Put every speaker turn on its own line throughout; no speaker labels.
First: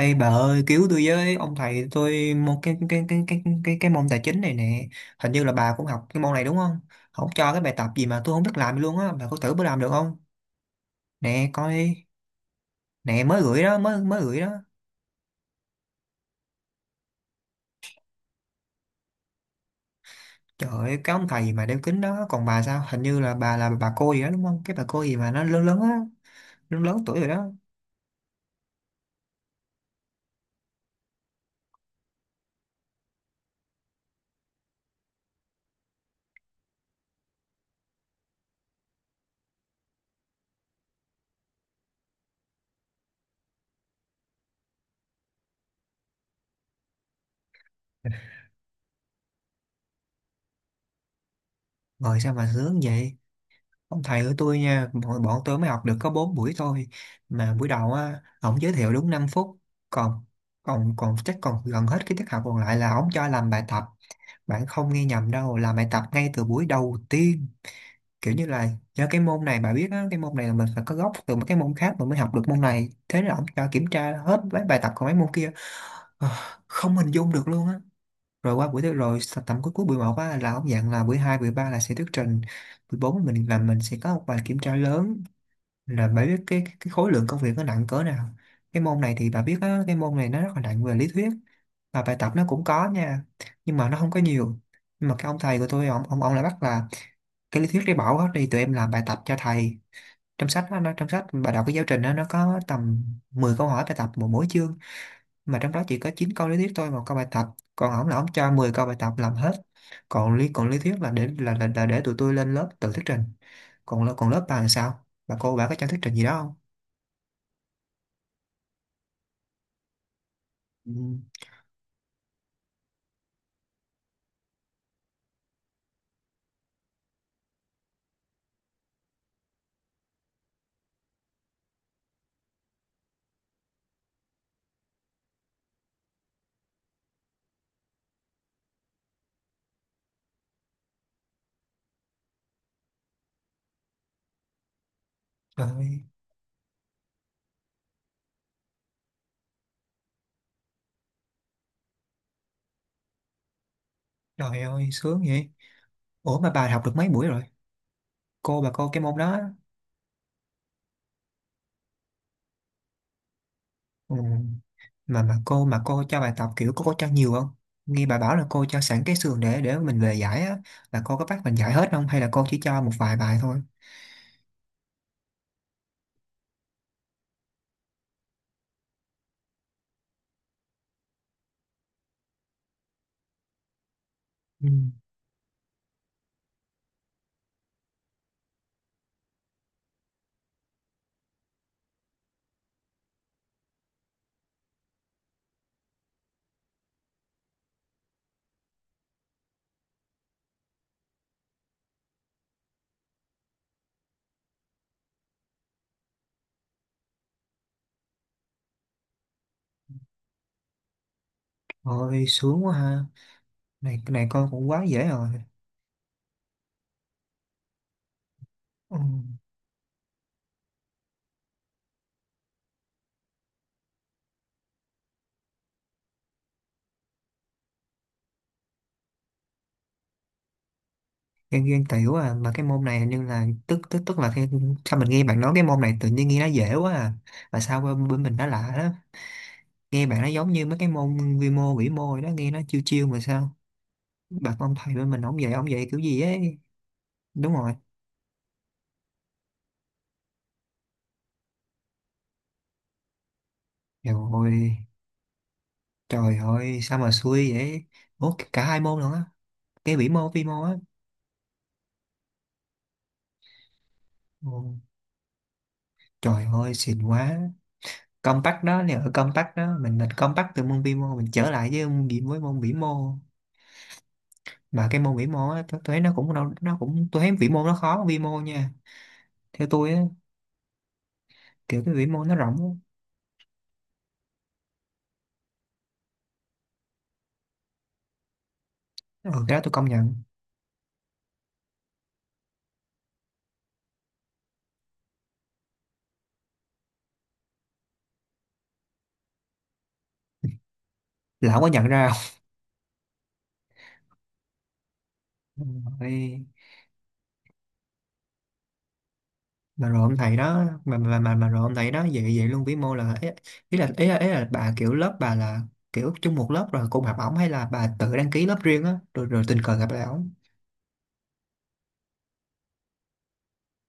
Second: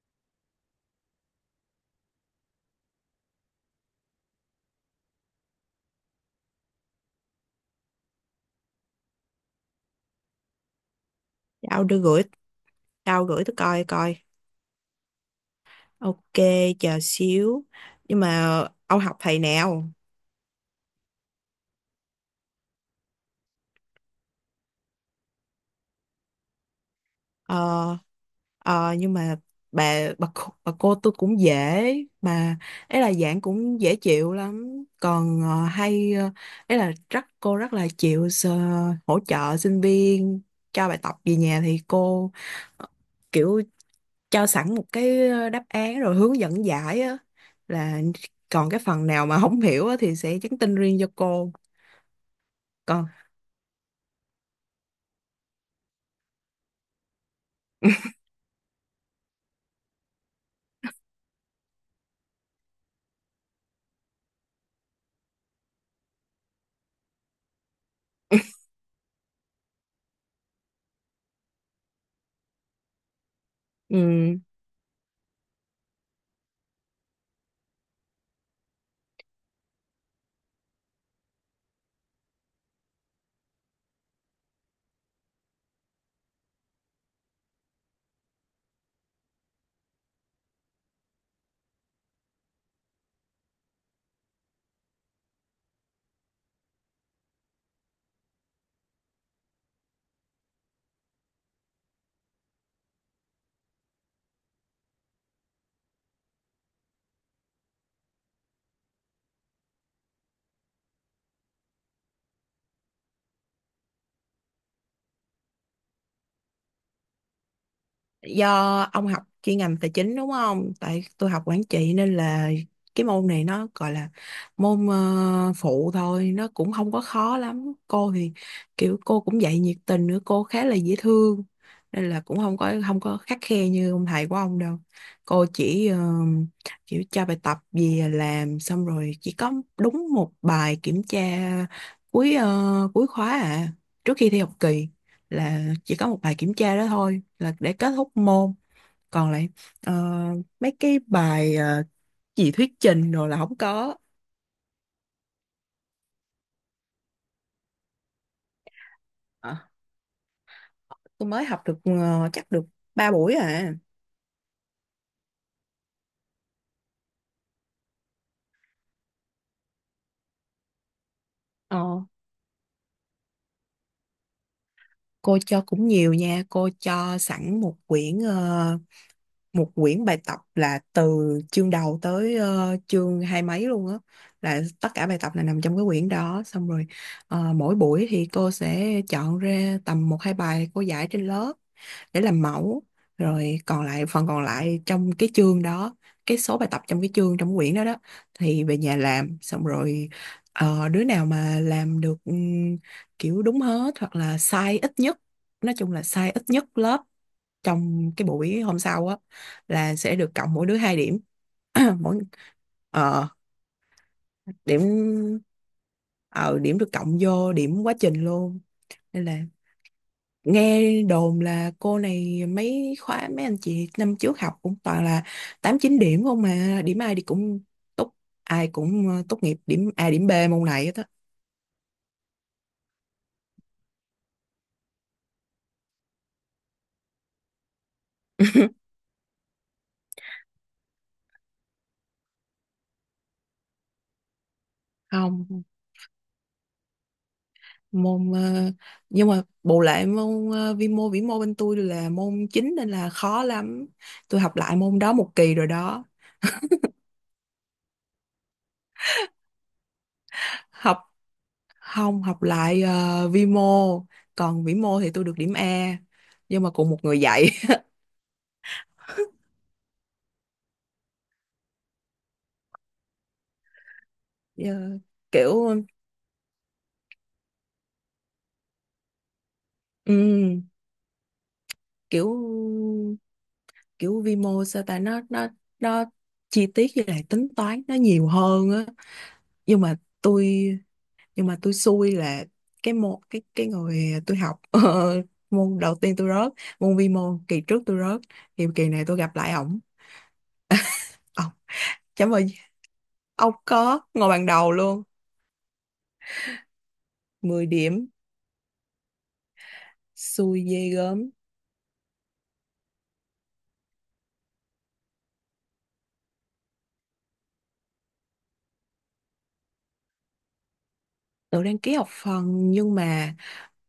Ê bà ơi, cứu tôi với! Ông thầy tôi một cái môn tài chính này nè. Hình như là bà cũng học cái môn này đúng không? Không, cho cái bài tập gì mà tôi không biết làm luôn á. Bà có thử bữa làm được không? Nè, coi
Tao đưa
đi.
gửi,
Nè,
tao
mới
gửi tôi
gửi đó,
coi
mới
coi.
mới gửi đó.
Ok, chờ xíu. Nhưng mà ông học thầy nào?
Trời ơi, cái ông thầy mà đeo kính đó. Còn bà, sao hình như là bà cô gì đó đúng không? Cái bà cô gì mà nó lớn lớn á, lớn lớn tuổi rồi đó.
ờ nhưng mà bà cô tôi cũng dễ mà. Ấy là giảng cũng dễ chịu lắm, còn hay ấy là rất cô rất là chịu hỗ trợ sinh viên. Cho bài tập về nhà thì cô ờ, kiểu cho sẵn một cái đáp án rồi hướng dẫn giải á, là còn cái phần nào mà không hiểu á thì sẽ nhắn tin riêng cho cô.
Ngồi sao mà sướng
Còn
vậy. Ông thầy của tôi nha, bọn tôi mới học được có 4 buổi thôi. Mà buổi đầu á, ổng giới thiệu đúng 5 phút. Còn còn còn chắc còn gần hết cái tiết học còn lại là ổng cho làm bài tập. Bạn không nghe nhầm đâu, làm bài tập ngay từ buổi đầu tiên. Kiểu như là do cái môn này, bà biết á, cái môn này là mình phải có gốc từ một cái môn khác mình mới học được môn này. Thế là ổng cho kiểm tra
ừ.
hết mấy bài tập của mấy môn kia. Ờ, Không hình dung được luôn á. Rồi qua buổi thứ tầm cuối cuối buổi 1 á, là ổng dặn là buổi 2 buổi 3 là sẽ thuyết trình, buổi 4 mình sẽ có một bài kiểm tra lớn. Là bà biết cái cái khối lượng công việc nó nặng cỡ nào. Cái môn này thì bà biết á, cái môn này nó rất là nặng về lý thuyết, và bài tập nó cũng có nha, nhưng mà nó không có nhiều. Nhưng mà cái ông thầy của tôi, ông lại bắt là cái lý thuyết đi bỏ hết đi, tụi em làm bài tập cho thầy. Trong sách á, nó trong sách bà đọc cái giáo trình đó, nó có tầm 10 câu hỏi bài tập một mỗi chương, mà trong đó chỉ có 9 câu lý thuyết thôi, 1 câu bài tập. Còn ổng là ổng cho 10 câu bài tập làm hết. Còn lý thuyết là để tụi tôi lên lớp tự thuyết trình. Còn lớp bà làm sao, bà cô bà có cho thuyết trình gì đó?
Do ông học chuyên ngành tài chính đúng không?
Ừ.
Tại tôi học quản trị nên là cái môn này nó gọi là môn phụ thôi, nó cũng không có khó lắm. Cô thì kiểu cô cũng dạy nhiệt tình nữa, cô khá là dễ thương nên là cũng không có khắt khe như ông thầy của ông đâu. Cô chỉ kiểu cho bài tập về làm xong rồi chỉ có đúng một bài kiểm tra cuối khóa à, trước khi thi học kỳ, là chỉ
Trời.
có một bài kiểm tra đó thôi là để kết thúc môn. Còn lại ờ, mấy cái bài gì thuyết trình rồi là không có.
Trời ơi, sướng vậy. Ủa, mà bà học được mấy buổi rồi? Cô, bà cô cái môn đó.
Ờ, tôi mới học được chắc được 3 buổi à.
Ừ. Mà cô cho bài tập, kiểu cô có cho nhiều không? Nghe bà bảo là cô cho sẵn cái sườn để mình về giải á, là cô có bắt mình giải hết
Ờ,
không hay là cô chỉ cho một vài bài thôi?
cô cho cũng nhiều nha, cô cho sẵn một quyển một quyển bài tập là từ chương đầu tới chương hai mấy luôn á, là
Ừ.
tất cả bài tập là nằm trong cái quyển đó. Xong rồi mỗi buổi thì cô sẽ chọn ra tầm một hai bài cô giải trên lớp để làm mẫu, rồi còn lại phần còn lại trong cái chương đó, cái số bài tập trong cái chương trong quyển đó đó, thì về nhà làm. Xong rồi đứa nào mà làm được kiểu đúng hết hoặc là sai ít nhất, nói chung là sai ít nhất lớp, trong cái buổi hôm sau á là sẽ được cộng mỗi đứa hai điểm. mỗi
Ôi sướng quá ha.
ờ
Này cái này con cũng quá dễ rồi.
điểm ờ điểm được cộng vô điểm quá trình luôn,
Ừ.
nên là nghe đồn là cô này mấy khóa mấy anh chị năm trước học cũng toàn là tám chín điểm không, mà điểm ai thì cũng tốt, ai cũng tốt nghiệp điểm A điểm B môn này hết á.
Ghen ghen tiểu à. Mà cái môn này, nhưng là tức tức tức là cái, sao mình nghe bạn nói cái môn này tự nhiên nghe nó dễ quá à. Mà sao bên mình nó lạ đó. Nghe bạn nó giống như mấy cái môn vi mô vĩ mô rồi đó, nghe nó chiêu chiêu. Mà sao bạc, ông thầy bên mình
Không.
ông dạy kiểu gì ấy. Đúng rồi.
môn ờ, nhưng mà bù lại môn vi mô vĩ mô bên tôi là môn chính nên là khó lắm,
Trời
tôi học
ơi.
lại môn đó một kỳ rồi đó.
Trời ơi, sao mà xui vậy. Ủa, cả hai môn luôn á? Cái vĩ mô vi mô á?
học Không, học lại vi mô, còn
Ồ,
vĩ mô thì tôi được điểm A,
trời
nhưng mà
ơi,
cùng một
xịn
người
quá.
dạy.
Compact đó nè, ở compact đó mình compact từ môn vi mô mình trở lại với môn vĩ mô. Mà
Ờ,
cái môn vĩ mô á,
Kiểu
tôi thấy nó cũng nó cũng, tôi thấy vĩ mô nó khó hơn vi mô nha, theo tôi á.
ừm,
Kiểu cái vĩ mô
kiểu
nó rộng
kiểu vi mô sao ta, nó nó chi tiết với lại tính toán nó nhiều hơn á.
á. Ừ, cái đó tôi
nhưng
công
mà
nhận.
tôi nhưng mà tôi xui là cái môn cái người tôi học môn đầu tiên tôi rớt, môn vi mô kỳ trước tôi rớt, thì kỳ này tôi gặp lại ổng. Ông...
Lão có nhận ra không?
chấm ơi, ông có ngồi bàn đầu luôn.
Ừ.
10 điểm,
Mà rồi ông thầy
xui
đó,
ghê
mà
gớm.
mà mà, mà rồi ông thầy đó vậy vậy luôn, vĩ mô là ý là bà kiểu lớp bà là kiểu chung một lớp rồi cùng học ổng, hay là bà tự đăng ký lớp riêng á rồi rồi tình cờ gặp lại ổng?
Tôi đăng ký học phần, nhưng mà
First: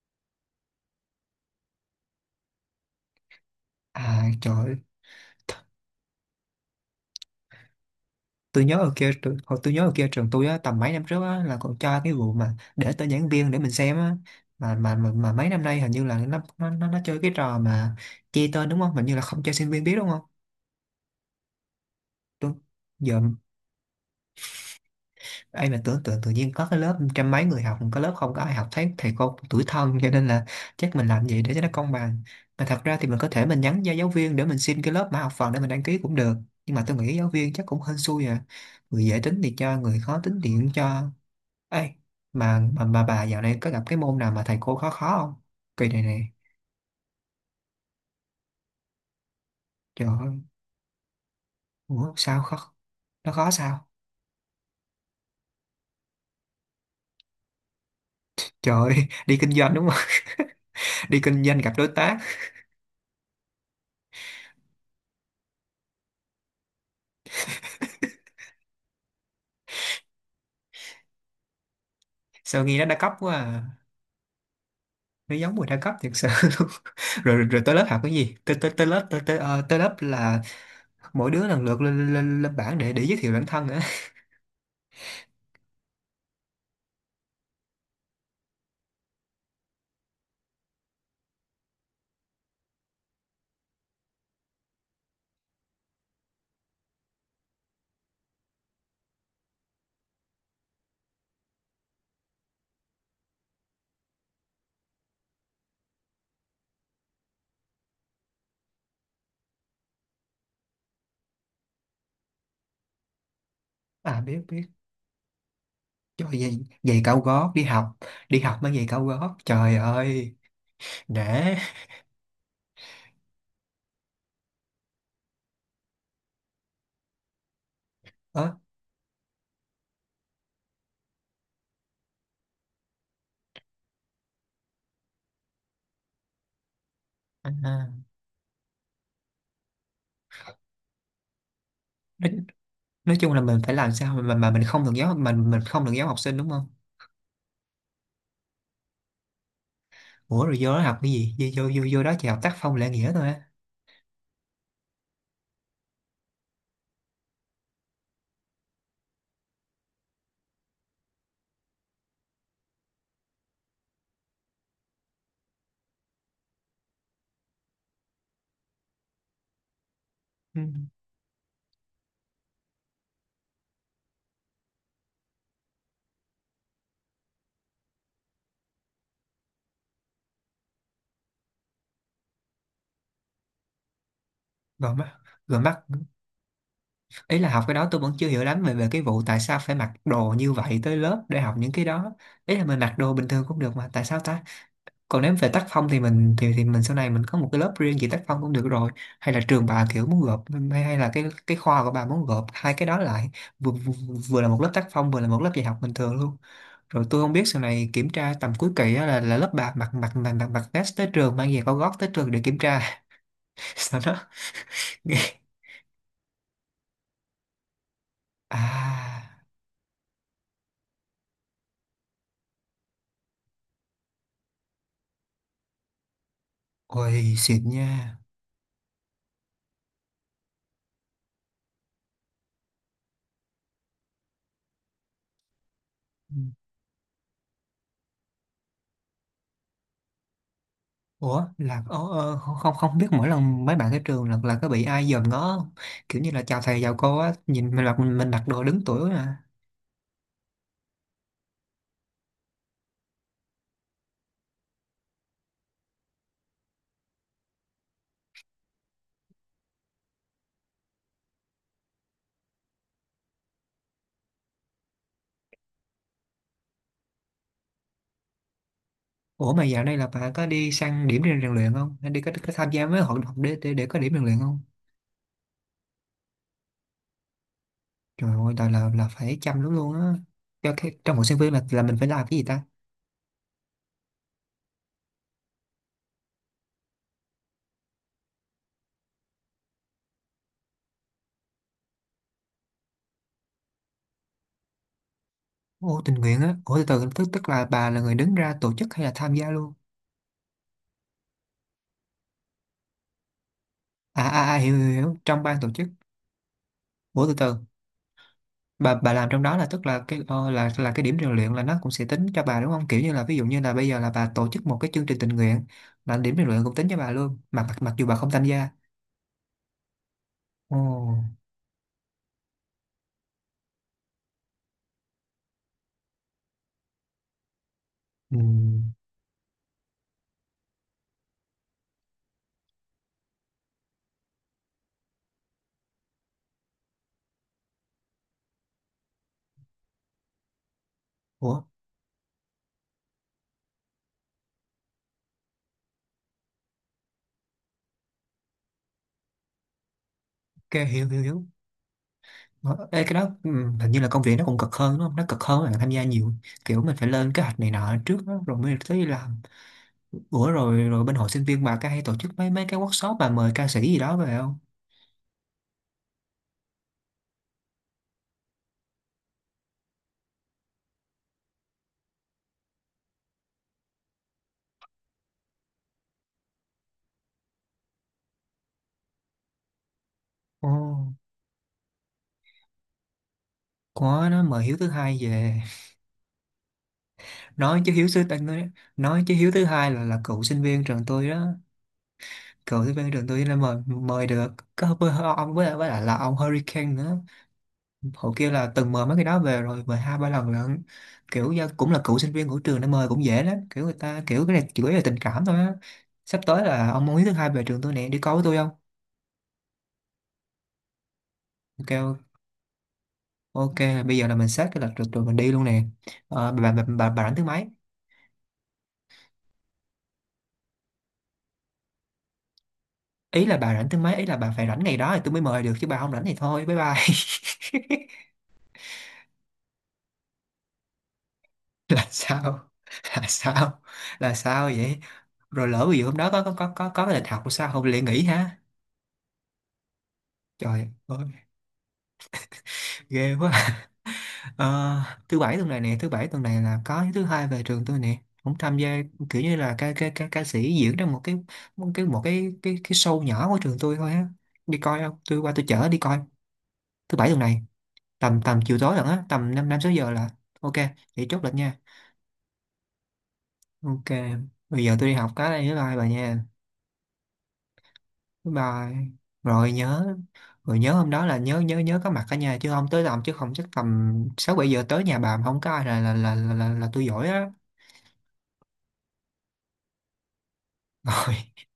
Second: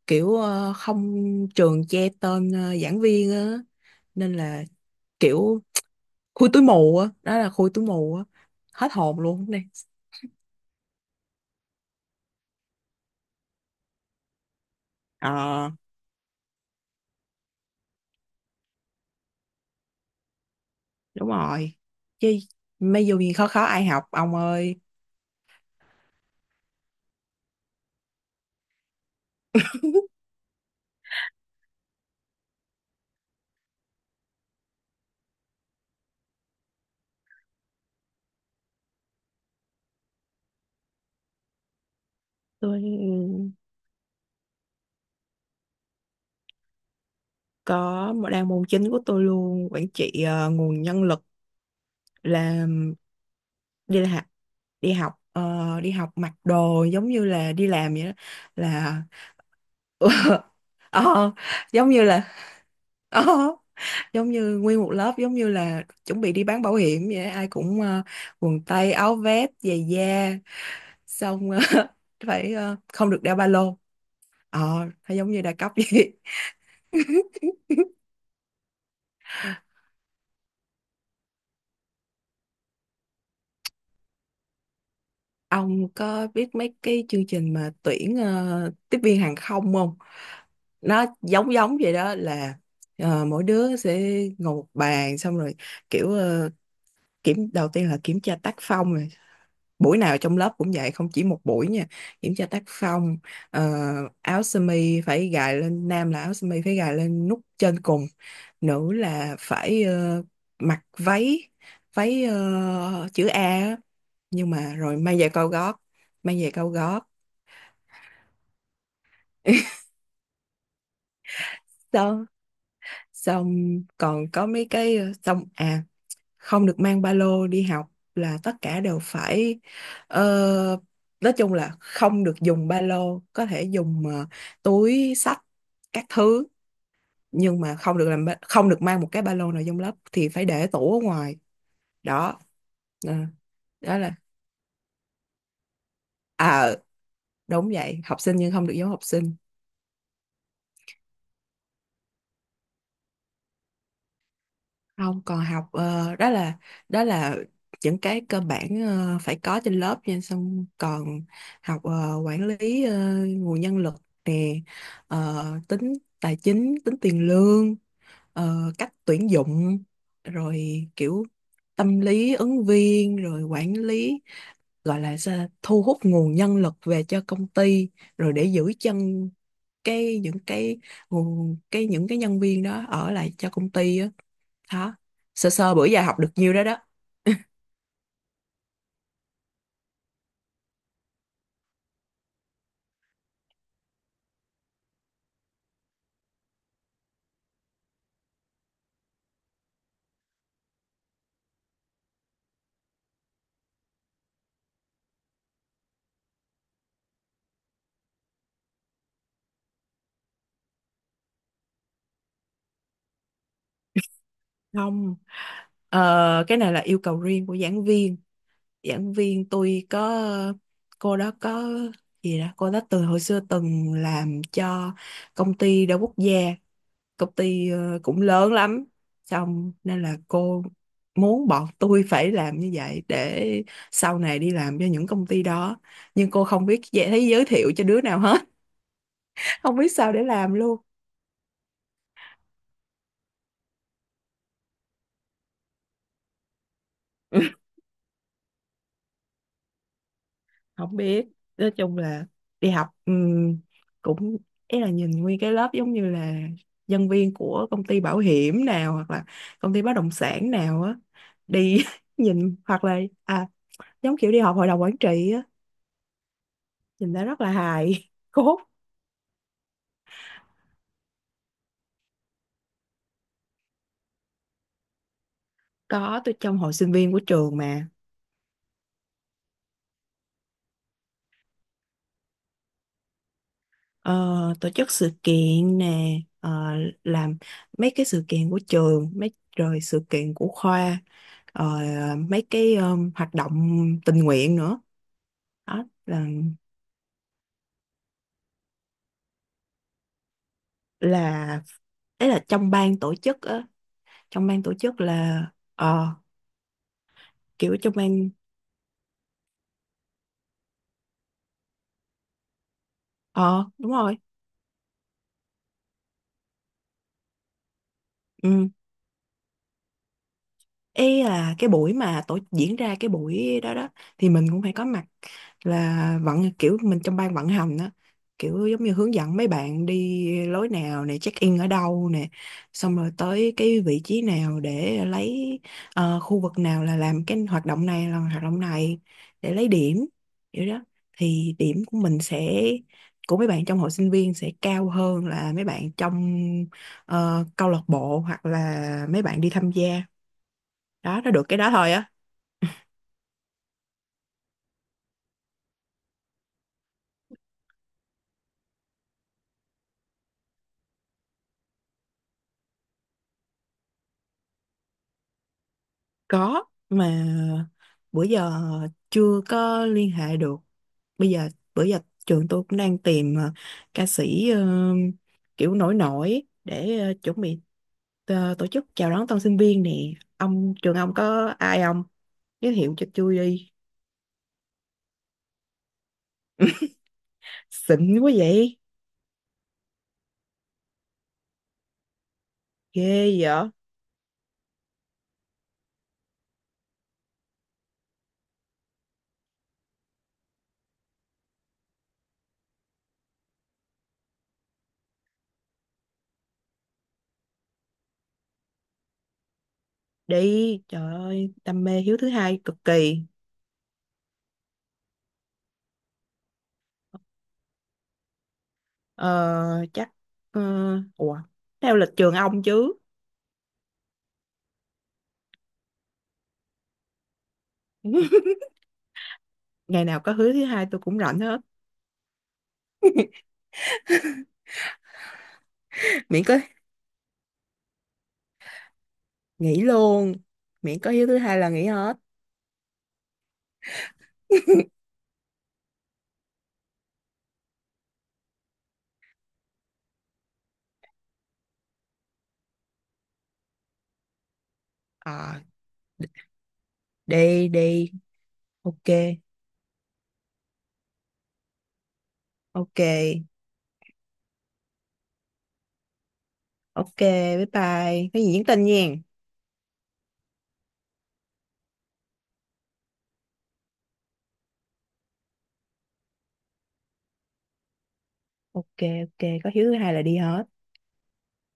kiểu không, trường che tên giảng viên á,
À,
nên
trời
là
ơi.
kiểu khui túi mù á, đó là khui túi mù á.
Tôi nhớ
Hết
ở kia
hồn luôn đây.
trường tôi á, tầm mấy năm trước á là còn cho cái vụ mà để tên giảng viên để mình xem á. Mà mấy năm
Ờ
nay hình như là nó chơi cái trò mà che tên, đúng không? Hình như là không cho sinh viên biết đúng không?
Đúng rồi chứ,
Tôi
mấy dù
giờ,
gì khó, khó ai học ông ơi.
ai mà tưởng tượng tự nhiên có cái lớp trăm mấy người học, có lớp không có ai học, thấy thầy cô tủi thân. Cho nên là chắc mình làm gì để cho nó công bằng. Mà thật ra thì mình có thể mình nhắn cho giáo viên để mình xin cái lớp mã học phần để mình đăng ký cũng được, nhưng mà tôi nghĩ giáo viên chắc cũng hên xui à, người dễ tính thì cho, người khó tính thì cũng cho. Ê, mà
Tôi
mà bà dạo này có gặp cái môn nào mà thầy cô khó khó không? Kỳ này này.
có một đang môn chính của tôi luôn, quản
Trời
trị
ơi.
nguồn nhân lực.
Ủa sao
là
khó. Nó khó sao.
là học, đi học đi học mặc đồ giống như là đi làm vậy đó,
Trời ơi,
là
đi kinh doanh đúng không? Đi
ờ,
kinh doanh gặp đối
giống như
tác.
là ờ, giống như nguyên một lớp giống như là chuẩn bị đi bán bảo hiểm vậy đó. Ai cũng quần tây áo vest giày da, xong phải
Sao nghe nó đa
không
cấp
được
quá
đeo ba
à.
lô. ờ nó giống
Nó
như đa
giống mùi
cấp
đa cấp thiệt
vậy.
sự. Rồi, rồi tới lớp học cái gì, tới tới tới lớp tới tới, ờ, tới lớp là mỗi đứa lần lượt lên lên, lên bảng để giới thiệu bản thân nữa.
Ông có biết mấy cái chương trình mà tuyển tiếp viên hàng không không? Nó giống giống vậy đó, là mỗi đứa sẽ ngồi một bàn, xong rồi kiểu kiểm đầu tiên là kiểm tra tác phong. Rồi buổi nào trong lớp cũng vậy, không chỉ một buổi nha. Kiểm tra tác phong, ờ, áo sơ mi phải gài lên, nam là áo sơ mi phải gài lên nút trên cùng, nữ là phải mặc váy, váy chữ A á.
À biết
Nhưng
biết.
mà rồi may giày cao gót,
Trời
may giày
giày,
cao gót.
giày cao gót đi học. Đi học mang giày cao gót, trời ơi. Để
Xong, xong còn có mấy cái xong à, không được mang ba lô đi học, là
ờ,
tất cả đều phải ờ, nói chung là không được dùng ba lô, có thể dùng túi xách các thứ,
à,
nhưng mà
à.
không được mang một cái ba lô nào trong lớp, thì phải để tủ ở ngoài
nói,
đó. Ờ,
nói chung là mình phải làm
Đó là
sao mà mình không được giáo, mình không được giáo học sinh đúng không?
à đúng vậy, học sinh nhưng không được giống học sinh.
Ủa rồi vô đó học cái gì, vô đó chỉ học tác phong lễ nghĩa thôi á?
Không, còn học đó là đó là những cái cơ bản phải có trên lớp nha, xong còn học quản lý nguồn nhân lực nè, tính tài chính, tính tiền lương, cách tuyển dụng,
Ừ.
rồi kiểu tâm lý ứng viên, rồi quản lý gọi là sao, thu hút nguồn nhân lực về cho công ty, rồi để giữ chân cái những cái nguồn cái những cái nhân viên đó ở lại cho công ty á.
Rồi
Đó.
mắt.
Sơ
Rồi
sơ
mắc,
bữa giờ học được nhiêu đó đó.
ý là học cái đó tôi vẫn chưa hiểu lắm về về cái vụ tại sao phải mặc đồ như vậy tới lớp để học những cái đó. Ý là mình mặc đồ bình thường cũng được mà, tại sao ta? Còn nếu về tác phong thì mình sau này mình có một cái lớp riêng về tác phong cũng được rồi. Hay là trường bà kiểu muốn gộp, hay hay là cái khoa của bà muốn gộp hai cái đó lại, vừa, vừa, vừa là một lớp tác phong, vừa là một lớp dạy học bình thường luôn. Rồi tôi không biết sau này kiểm tra tầm cuối kỳ á là lớp bà mặc mặc mặc mặc mặc vest tới trường, mang giày cao gót tới trường để kiểm tra. Sau đó
Không,
nghe
cái này là yêu cầu riêng của giảng viên. Giảng
à.
viên tôi có, cô đó có gì đó, cô đó từ hồi xưa từng làm cho công ty đa quốc gia, công
Ôi xịn
ty
nha.
cũng lớn lắm. Xong nên là cô muốn bọn tôi phải làm như vậy để sau này đi làm cho những công ty đó. Nhưng
Ừ.
cô không biết dễ thấy giới thiệu cho đứa nào hết, không biết sao để làm luôn.
Ủa là không, không biết mỗi lần mấy bạn tới trường là có bị ai dòm ngó không? Kiểu như là chào thầy chào cô á, nhìn mình mặc, mặc đồ đứng tuổi mà.
Không biết, nói chung là đi học cũng, ý là nhìn nguyên cái lớp giống như là nhân viên của công ty bảo hiểm nào hoặc là công ty bất động sản nào á, đi nhìn, hoặc là à giống kiểu đi họp hội đồng quản trị á, nhìn đã rất là hài cốt.
Ủa mà dạo này là bạn có đi sang điểm rèn rèn luyện không? Hay đi có tham gia mấy hoạt động để, để có điểm rèn luyện không?
Có, tôi trong hội sinh viên của trường mà.
Trời ơi là là phải chăm lắm luôn á. Cho cái, trong một sinh viên là mình phải làm cái gì ta?
Ờ, Tổ chức sự kiện nè, ờ, làm mấy cái sự kiện của trường mấy, rồi sự kiện của khoa, ờ, mấy cái hoạt động tình nguyện nữa, đó
Ô tình
là
nguyện á. Ủa từ từ, tức tức là bà là người đứng ra tổ chức hay là tham gia luôn?
là ấy là trong ban tổ chức á.
À
Trong
à, à
ban tổ
hiểu,
chức
hiểu
là
trong ban tổ chức.
ờ
Ủa từ từ,
kiểu trong ban.
bà làm trong đó là tức là cái là cái điểm rèn luyện là nó cũng sẽ tính cho bà đúng không, kiểu như là ví dụ như
Ờ
là bây
Đúng
giờ là
rồi.
bà tổ chức một cái chương trình tình nguyện, là điểm rèn luyện cũng tính cho bà luôn mà mặc dù bà không tham
Ừ,
gia. Ồ.
ý là cái buổi mà tổ diễn ra cái buổi đó đó thì mình cũng phải có mặt, là vận kiểu mình trong ban vận hành đó,
Ừ.
kiểu giống như hướng dẫn mấy bạn đi lối nào nè, check in ở đâu nè, xong rồi tới cái vị trí nào để lấy khu vực nào là làm cái hoạt động này là hoạt động này để lấy điểm, kiểu đó, thì
Ủa.
điểm của mình sẽ của mấy bạn trong hội sinh viên sẽ cao hơn là mấy bạn trong câu lạc bộ hoặc là mấy bạn đi tham gia.
Ok hiểu hiểu
Đó, nó được
hiểu.
cái đó thôi á.
Ờ, ê, cái đó, ừ, hình như là công việc nó cũng cực hơn đúng không, nó cực hơn là tham gia nhiều, kiểu mình phải lên kế hoạch này nọ trước đó, rồi mới tới đi làm. Ủa rồi, bên hội sinh viên bà có hay tổ chức mấy mấy cái workshop mà mời ca sĩ gì đó về không?
Có, mà bữa giờ chưa có liên hệ được. Bây giờ bữa giờ trường tôi cũng đang tìm ca sĩ kiểu nổi nổi để chuẩn bị tổ chức chào đón tân sinh viên nè.
Ồ
Ông, trường ông có ai không? Giới thiệu cho tôi đi.
có, nó mời Hiếu Thứ Hai về. Nói chứ Hiếu
Xịn
sư
quá
tận
vậy.
nói chứ Hiếu Thứ Hai là cựu sinh viên trường tôi đó, cựu sinh viên trường
Ghê
tôi nên
vậy.
mời mời được. Có với ông với lại là ông Hurricane nữa. Hồi kia là từng mời mấy cái đó về rồi, mời 2 3 lần lận. Kiểu do cũng là cựu sinh viên của trường nên mời cũng dễ lắm. Kiểu người ta kiểu cái này chủ yếu là tình cảm thôi á. Sắp tới là ông Hiếu Thứ Hai về trường tôi nè, đi coi với tôi không?
Đi, trời ơi, đam
Ok.
mê Hiếu Thứ Hai cực kỳ.
Ok. Bây giờ là mình xét cái lịch rồi, rồi mình đi luôn nè. Ờ, bà rảnh thứ mấy?
Ờ Chắc, ờ ủa, theo lịch trường ông chứ.
Ý là bà rảnh thứ mấy, ý là bà phải rảnh ngày đó thì tôi mới mời được chứ bà không rảnh thì thôi bye bye.
Ngày nào có Hứa Thứ Hai tôi cũng rảnh hết.
Là sao. Là sao. Là sao vậy. Rồi lỡ ví dụ hôm đó
Miễn có,
có cái lịch học sao, không lại nghỉ hả?
nghỉ luôn.
Trời
Miễn có
ơi.
Hứa Thứ Hai là nghỉ hết.
Ghê quá. Ờ, thứ bảy tuần này nè, thứ bảy tuần này là có Thứ Hai về trường tôi nè, cũng tham gia, kiểu như là ca sĩ diễn trong một cái show nhỏ của trường tôi thôi á. Đi coi không, tôi qua
À,
tôi chở đi coi. Thứ bảy tuần này,
đi đi.
tầm tầm chiều tối
Ok,
lận á, tầm năm 5 6 giờ là. Ok. Vậy chốt lịch nha.
ok.
Ok. Bây giờ tôi đi học cái đây, bye bye bà nha.
Ok, bye bye, cái gì
Bye
nhắn tin
bye.
nha.
Rồi nhớ. Rồi nhớ hôm đó là nhớ, nhớ có mặt cả nhà chứ không, tới làm chứ không chắc tầm 6 7 giờ tới nhà bà mà không có ai là là tôi giỏi á.
Ok, ok, có Hứa Thứ Hai là đi hết.
Rồi.